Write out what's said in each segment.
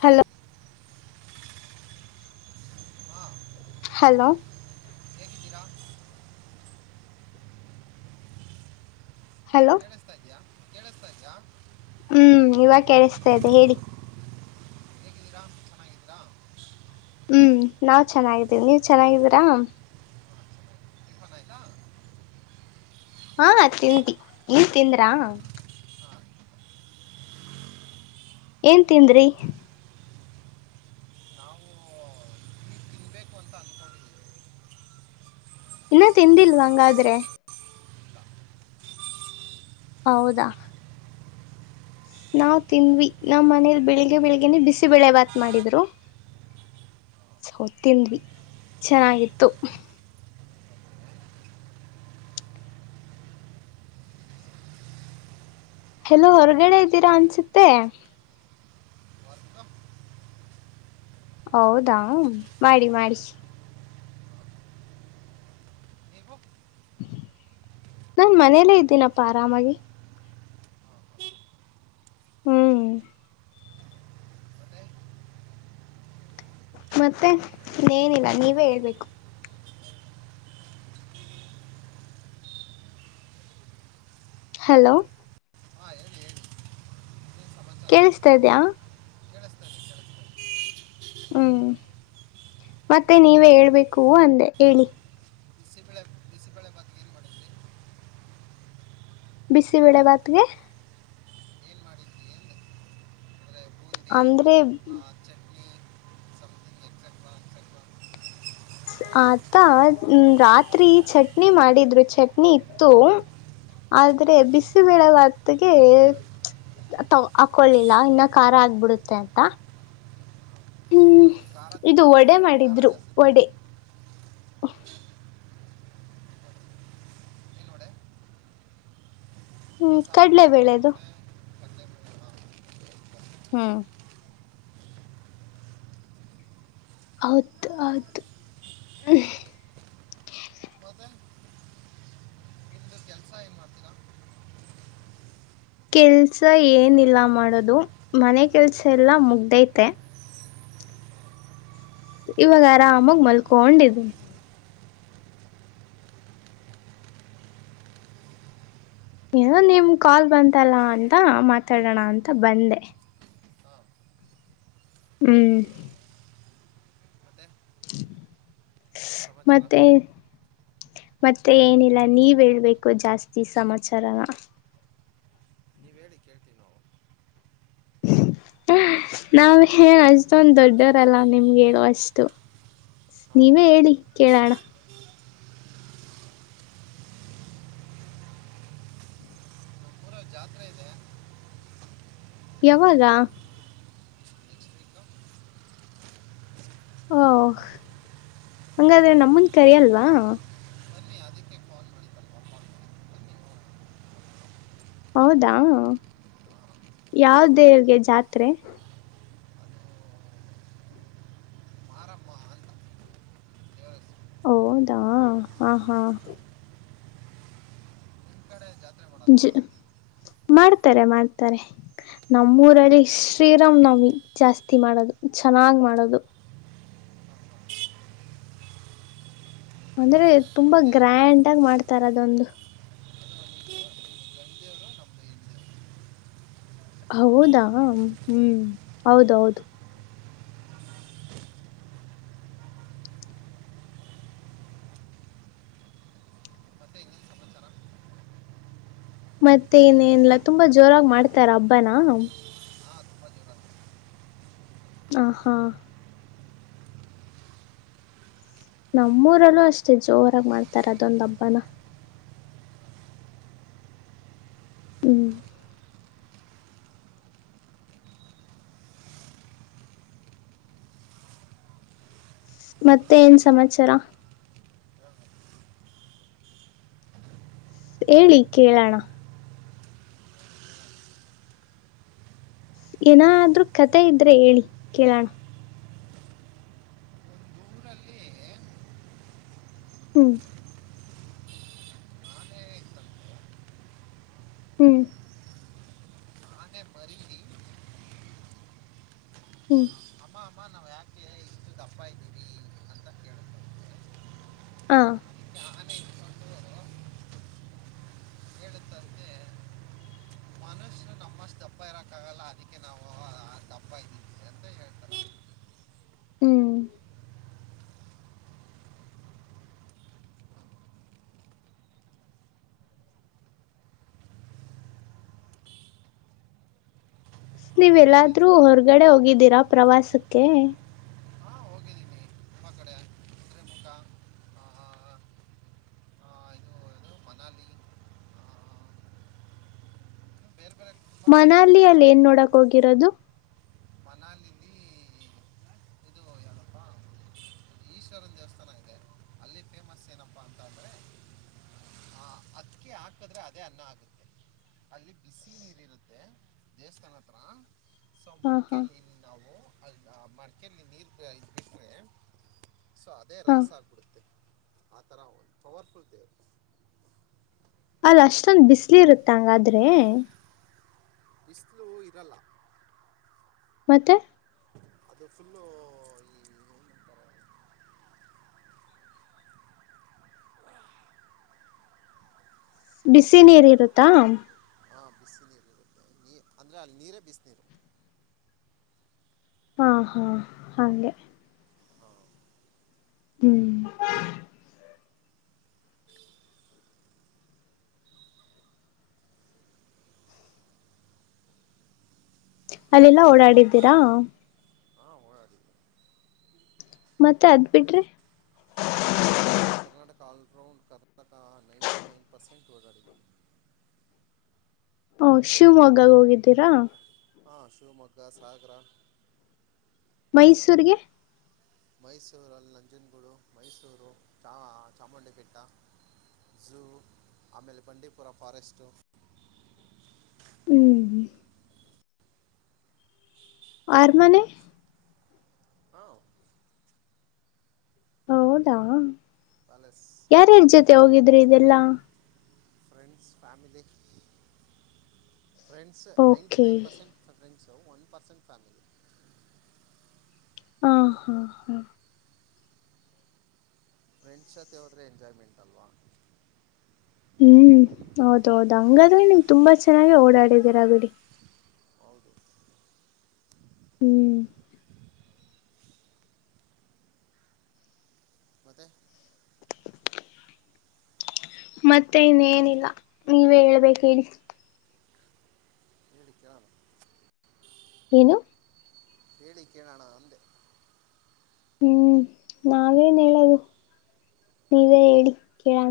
Hello ಹಾ hello [unintelligible] hello ಕೇಳಿಸುತ್ತಾ ಇದೆಯಾ ಹ್ಮ್ ಇವಾಗ ಕೇಳಸ್ತಾ ಇದೆ ಹೇಳಿ ಹೇಗಿದ್ದೀರಾ ಚೆನ್ನಾಗಿದ್ದೀರ ಹ್ಮ್ ನಾವ್ ಚೆನ್ನಾಗಿದ್ದೀವಿ ನೀವ್ ಚೆನ್ನಾಗಿದ್ದೀರ ಚೆನ್ನಾಗಿ ಟಿಫನ್ ಆಯಿತಾ ಹಾ ತಿಂದೆ ನೀವ್ ತಿಂದ್ರಾ ಹಾಂ ಏನ್ ಮತ್ತೆ ತಿಂದ್ರಿ ನಾವು ನೀವು ತಿನ್ನಬೇಕು ಅಂತ ಅಂದ್ಕೊಂಡಿದ್ದೀವಿ ಇನ್ನ ತಿಂದಿಲ್ವಾ ಹಂಗಾದ್ರೆ ಇಲ್ಲ ಹೌದಾ ನಾವ್ ತಿಂದ್ವಿ ನಮ್ಮ್ ಮನೇಲಿ ಬೆಳಿಗ್ಗೆ ಬೆಳಿಗ್ನೆ ಬಿಸಿ ಬೆಳೆ ಬಾತ್ ಮಾಡಿದ್ರು ತಿಂದ್ವಿ ಚೆನ್ನಾಗಿತ್ತು ಎಲ್ಲೊ ಹೊರಗಡೆ ಇದ್ದೀರಾ ಅನ್ಸುತ್ತೆ [inaudible] ಹೌದಾ ಮಾಡಿ ಮಾಡಿ ನೀವು ನನ್ ಮನೆಲೇ ಇದ್ದೀನಪ್ಪ ಆರಾಮಾಗಿ ಹ್ಮ್ ಮತ್ತೆ ಮತ್ತೆ ಇನ್ನೇನಿಲ್ಲ ನೀವೇ ಹೇಳ್ಬೇಕು ಹಲೋ ಹಾ ಹೇಳಿ ಹೇಳಿ ಏನು ಸಮಾಚಾರ ಕೇಳಿಸತಾಯಿದಿಯ ಕೇಳಿಸ್ತಾ ಇದೆ ಕೇಳಿಸ್ತಾ ಇದೆ ಹ್ಮ್ ಮತ್ತೆ ನೀವೇ ಹೇಳ್ಬೇಕು ಅಂದೆ ಹೇಳಿ ಬಿಸಿಬಿಳೆ ಬಿಸಿಬೇಳೆ ಬಾತ್ಗೆ ಏನ್ ಮಾಡಿದ್ರಿ ಬಿಸಿಬೇಳೆ ಬಾತ್ಗೆ ಏನು ಮಾಡಿದ್ರಿ ಏನು ಅಂದರೆ ಬೂಂದಿ ಅಂದ್ರೆ ಆ, ಚಟ್ನಿ ಸಮಥಿಂಗ್ ಎಕ್ಸೆಟ್ರಾ ಎಕ್ಸೆಟ್ರಾ ಆದ ರಾತ್ರಿ ಚಟ್ನಿ ಮಾಡಿದ್ವಿ ಚಟ್ನಿ ಇತ್ತು ಆದ್ರೆ ಬಿಸಿಬೇಳ ಬಾತಿಗೆ ಹಾಕೊಳಿಲ್ಲ ಇನ್ನ ಖಾರ ಆಗ್ಬಿಡುತ್ತೆ ಅಂತ ಹ್ಮ್ ನೀವು ಖಾರ ಇದುಇದು ತಿನ್ನಲ್ವಾ ವಡೆ ನಾವು ಖಾರ ಮಾಡಿದ್ರು ಜಾಸ್ತಿ ವಡೆ ತಿಂತೀವಿ ಏನು ನೋಡೆ ಹ್ಮ್ ಮಸಾಲೆ ಕಡ್ಲೆ ಬೆೇಳೆದು ವಡೆ ತೂತು ವಡೆ ಕಡಲೆ ಹ್ಮ್ ಹೌದ ಆಯ್ತು ಮತ್ತೆ ನಿಮ್ದು ಕೆಲ್ಸ ಏನ್ ಮಾಡ್ತೀರ ಕೆಲ್ಸ ಏನಿಲ್ಲ ಮಾಡೋದು ಮನೆ ಕೆಲ್ಸ ಎಲ್ಲಾ ಮುಗ್ದೈತೆ ಇವಾಗ ಆರಾಮಾಗ ಮಲ್ಕೊಂಡಿದಿನಿ ಏನೋ ನಿಮ್ ಕಾಲ್ ಬಂತಲ್ಲ ಅಂತ ಮಾತಾಡೋಣ ಅಂತ ಬಂದೆ ಹಾಂ ಹ್ಮ್ ಮತ್ತೆ ಏನು ಸಮಾಚಾರ ಮತ್ತೆ ಮತ್ತೆ ಏನಿಲ್ಲ ನೀವ್ ಹೇಳ್ಬೇಕು ಜಾಸ್ತಿ ಸಮಾಚಾರ ನೀವು ಹೇಳಿ ಕೇಳ್ತೀವಿ ನಾವು ನಾವ್ ಏನ್ ಅಷ್ಟೊಂದ ದೊಡ್ಡರಲ್ಲ ನಿಮ್ಗೆ ಹೇಳುವ ಅಷ್ಟು ಹಾಂ ನೀವೇ ಹೇಳಿ ಕೇಳೋಣ ನಮ್ಮ ಊರಲ್ಲಿ ಜಾತ್ರೆ ಇದೆ ಯಾವಾಗ ನೆಕ್ಸ್ಟ್ ವೀಕು ಓ ಹಂಗಾದ್ರೆ ನಮ್ಮನ್ ಕರಿ ಅಲ್ವಾ ಬನ್ನಿ ಅದಕ್ಕೆ ಕಾಲ್ ಮಾಡಿದ್ದಲ್ವ ಕಾಲ್ ಮಾಡಿ ಬನ್ನಿ ನೋಡೋಣ. ಹೌದಾ ಯಾವದೇವರಿಗೆ ಜಾತ್ರೆ ಅದು ಮಾರಮ್ಮ ಅಂತ ದೇವ್ರ ಹೆಸರು. ಹೌದ ಹಾ ಹಾ ನಿಮ್ಮ ಕಡೆ ಜಾತ್ರೆ ಮಾಡೋಲ್ವಾ ಜಿ ಮಾಡ್ತಾರೆ ಮಾಡ್ತಾರೆ ನಮ್ಮೂರಲ್ಲಿ ಶ್ರೀರಾಮ್ ನಮಿ ಜಾಸ್ತಿ ಮಾಡೋದು ಚೆನ್ನಾಗ್ ಮಾಡೋದು ಅಂದ್ರೆ ತುಂಬಾ ನಮ್ಮದೇ ಗ್ರ್ಯಾಂಡ್ ಆಗಿ ಮಾಡ್ತಾರ ಅದೊಂದು ಗಂಡೇವರು ನಮ್ಮದು ಹಿಂದೆ ಹೌದಾ ಹ್ಮ್ ಹೌದೌದು ಮತ್ತೆ ಹಂಗನ್ ಸಮಾಚಾರ ಮತ್ತೆ ಇನೇನ್ಲ್ಲ ತುಂಬಾ ಜೋರಾಗಿ ಮಾಡ್ತಾರ ಅಬ್ಬನ ಹಾಂ ತುಂಬ ಜೋರ ಹ ಹಾ ನಮ್ಮೂರಲ್ಲೂ ಅಷ್ಟೇ ಜೋರಾಗಿ ಮಾಡ್ತಾರ ಅದೊಂದ ಹಬ್ಬನ ಹ್ಮ್ ಮತ್ತೆ ಏನ್ ಸಮಾಚಾರ ಹೇಳಿ ಕೇಳೋಣ ಏನಾದ್ರೂ ಕತೆೆ ಇದ್ರೆ ಹೇಳಿ ಕೇಳೋಣ ಒಂದು ಊರಲ್ಲಿ ಹ್ಮ್ ಆನೆ ಇತ್ತಂತೆ ಹ್ಮ್ ಆನೆ ಪರಿಿ ಹ್ಮ ಅಮ್ಮ ಅಮ್ಮ ನಾವ್ ಯಾಕೆ ಇಷ್ಟು ದಪ್ಪ ಇದ್ದೀರಿ ಅಂತ ಹಾ ಯಾನ ಹೇಳುತ್ತಂತೆ ಮನುಷ್ಯರು ನಮ್ಮಷ್ಟು ದಪ್ಪ ಇರೋಕ್ಕಾಗಲ್ಲ ಅದಕ್ಕೆ ನಾವು ದಪ್ಪ ಇದ್ದೀವಿ ಸರ್ ಹ್ಮ್ ಮತ್ತೆ ಇನ್ನೇನು ನೀವೆಲ್ಲಾದ್ರೂ ಸಮಾಚಾರ ಹೊರಗಡೆ ಹೋಗಿದ್ದೀರಾ ಪ್ರವಾಸಕ್ಕೆ ಹಾಂ ಅಕ ಇದು ಇದು ಮನಾಲಿ ಆ, ಬೇರೆ ಬೇರೆ ತುಂಬ ಕಡೆ ಮನಾಲಿಯಲ್ಲಿ ಏನ್ ನೋಡಕ್ ಹೋಗಿರೋದು ಮನಾಲಲಿ ಇದು ಯಾರಪ್ಪ ಈಶ್ವರನ್ ದೇವಸ್ಥಾನ ಇದೆ ಅಲ್ಲಿ ಫೇಮಸ್ ಏನಪ್ಪಾ ಅಂತ ಅಂದ್ರೆ ಹ ಅದಕಿ ಹಾಕದ್ರೆ ಅದೇ ಅನ್ನ ಆಗುತ್ತೆ ಅಲ್ಲಿ ಬಿಸಿ ನೀರ್ ಇರುತ್ತೆ ದೇವಸ್ಥಾನ ಹತ್ರ ಹಾ ಹಾ ಅದ ಮಡಕಲಿ ನೀರ್ ಬಿಟ್ರೆ ಸೊ ಅದೇ ಹಾ ರೈಸ್ ಹಾಕ್ಬಿಡುತ್ತೆ ಆತರ ಪವರ್ಫುಲ್ ದ ಅದ ಅಷ್ಟೊಂದ ಬಿಸ್ಲಿ ಇರುತ್ತ ಹಂಗಾದ್ರೆ ಬಿಸ್ಲು ಇರಲ್ಲ ಮತ್ತೆ ಅದು ಫುಲ್ಲು ಈ ಏನಂತಾರೆ ಬಿಸ ನೀರ್ ಇರುತ್ತಾ ಹಾ ಬಿಸ ನೀೀರುರುತ್ತೆ ನೀ ಅಂದ್ರೆ ಅಲ್ಲಿ ನೀರೇ ಬಿಸ ನೀೀರುತ್ತೆ ಹಾ ಹಾ ಹಾಗೆ ಹಾಂ ಹ್ಮ್ ಅಲ್ಲೆಲ್ಲಾ ಓಡಾಡಿದ್ದೀರಾ ಹಾಂ ಓಡಾಡಿದ್ದೀನಿ ಮತ್ತೆ ಅದ್ ಬಿಡ್ರಿ ಅದಿಟರೆ Karnataka all round Karnataka ninety nine percent ಓಗಾಡಿದ್ದೀನಿ ಓ ಶಿವಮೊಗ್ಗಗ ಹೋಗಿದ್ದೀರಾ ಹಾ ಶಿವಮೊಗ್ಗ ಸಾಗರ ಮೈಸೂರ್ಗೆ ಮೈಸೂರುಲ್ಲಿ ನಂಜನಗೂಡು ಮೈಸೂರು ಚ ಚಾಮುಂಡಿಪೇಟ್ಟ ಝೂ ಆಮೇಲೆ ಬಂಡೀಪುರ ಫಾರೆಸ್ಟು ಹ್ಮ್ ಆ ಮಾನ ಹಾಂ ಹೌದಾ ಪ್ಯಾಲೇಸ್ ಯಾರನ್ ಜೊತೆ ಹೋಗಿದ್ರು ಇದೆಲ್ಲಾ ಫ್ಯಾಮ ್ ninety okay nine percent one percent ಫ್ಯಾಮಿ ಹ ಹಾ ಹಾ ಫ್ರೆಂಡ್ಸ್ ಜತೆ ಹೋದ್ರೆ ಎಂಜಾಯ್ಮೆಂಟ್ ಅಲ್ವಾ ಹ್ಮ್ ಹೌದ ಹೌದು ಹಂಗಾದ್ರೆ ನೀಮ್ ತುಂಬಾ ಚೆನ್ನಾಗಿ ಓಡಾಡಿದೀರಾ ಬಿಡಿ ಹೌದು ಹ್ಮ್ ಮತ್ತೆ ಮತ್ತೆ ಇನ್ನೇನಿಲ್ಲ ನೀವೇ ಹೇಳ್ಬೇಕ ಹೇಳಿ ಹೇಳಿ ಕೇಳೋಣ ಏನು ಹೇಳಿ ಕೇಳೋಣ ಅಂದೆ ಹ್ಮ್ ನಾವೇನ್ ಹೇಳದು ನೀವೇ ಹೇಳಿ ಕೇಳೋಣ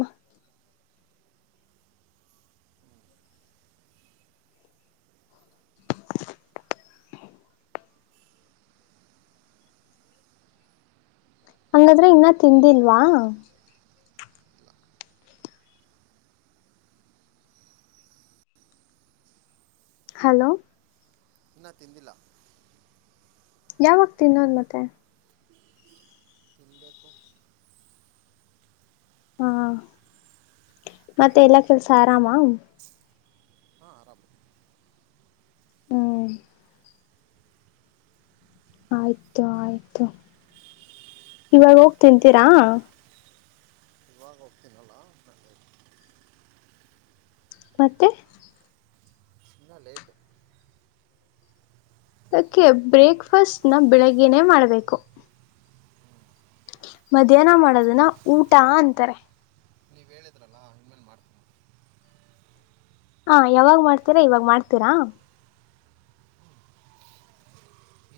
ಹಂಗಾದ್ರೆ ಇನ್ನ ತಿಂದಿಲ್ವಾ ಇಲ್ಲ ಹಲೋ ಇನ್ನ ತಿಂದಿಲ್ಲ ಯಾವಾಗ ತಿನ್ನೋದು ಮತ್ತೆ ತಿನ್ಬೇಕು ಹಾ ಮತ್ತೆ ಎಲ್ಲಾ ಕೆಲ್ಸ ಆರಾಮ ಹಾಂ ಆರಾಮ ಹ್ಮ್ ಆಯ್ತು ಆಯ್ತು ಇವಾಗ ಹೋಗ್ ತಿಂತೀರಾ ಇವಾಗ ಹೋಗ್ತಿನಲ್ಲ [unintelligible] ಮತ್ತೆ ಇನ್ನಾ ಲೇಟು ಅದ್ಕೆ ಬ್ರೇಕ್ಫಾಸ್ಟ್ ನ ಬೆಳಗ್ಗೆನೆ ಮಾಡ್ಬೇಕು ಮಧ್ಯಾಹ್ನ ಮಾಡೋದುನ ಊಟ ಅಂತರೆ ನೀವ್ ಹೇಳಿದ್ರಲ್ಲಾ ಇನ್ನಮೇಲೆ ಮಾಡ್ತೀನಿ ಹಾ ಯಾವಾಗ್ ಮಾಡ್ತಿರಾ ಇವಾಗ ಮಾಡ್ತಿರಾ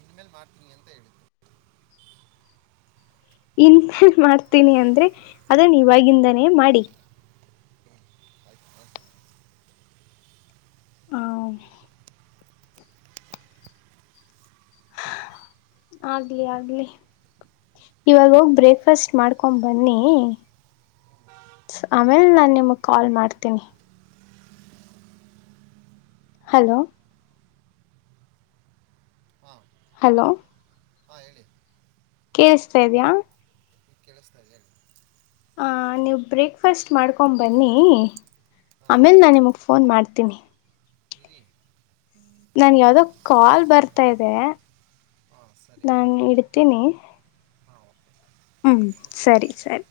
ಇನ್ಮೇಲ್ ಮಾಡ್ತಿನಿ ಅಂತ ಹೇಳಿದ್ದು ಇನ್ನ್ ಹ್ಹ್ ಹ್ಹ್ ಮಾಡ್ತಿನಿ ಅಂದ್ರೆ ಅದುನ್ ಇವಾಗಿಂದನೇ ಮಾಡಿ ಆಯ್ತು ಮಾಡ್ತೀನಿ ಹಾ ಆಗ್ಲಿ ಆಗ್ಲಿ ಇವಾಗ ಹೋಗಿ ಬ್ರೇಕ್ಫಾಸ್ಟ್ ಮಾಡ್ಕೊಂ ಬನ್ನಿ ಆಮೇಲ್ ನಾನ್ ನಿಮುಗ್ ಕಾಲ್ ಮಾಡ್ತಿನ್ ಹಲೋ ಹಾ ಹಲೋ ಹಾ ಹೇಳಿ ಕೇಳ್ಸ್ತಾ ಇದ್ಯಾ ಕೇಳಸ್ತಾ ಇದೆ ಹಾ ನೀವ್ ಬ್ರೇಕ್ಫಾಸ್ಟ್ ಮಾಡ್ಕೊಂ ಬನ್ನಿ ಹಾಂ ಆಮೇಲ್ ನಾನ್ ನಿಮುಗ್ ಫೋನ್ ಮಾಡ್ತಿನಿ ಇರಿ ನಂಗ್ ಯಾವ್ದೋ ಕಾಲ್ ಬರ್ತಾ ಇದೆ ಹಾಂ ಸರಿ ನಾನ್ ಆಯಿತು ಇಡ್ತೀನಿ ಹಾಂ ಓಕೆ ಹ್ಮ್ ಸರಿ ಸರಿ.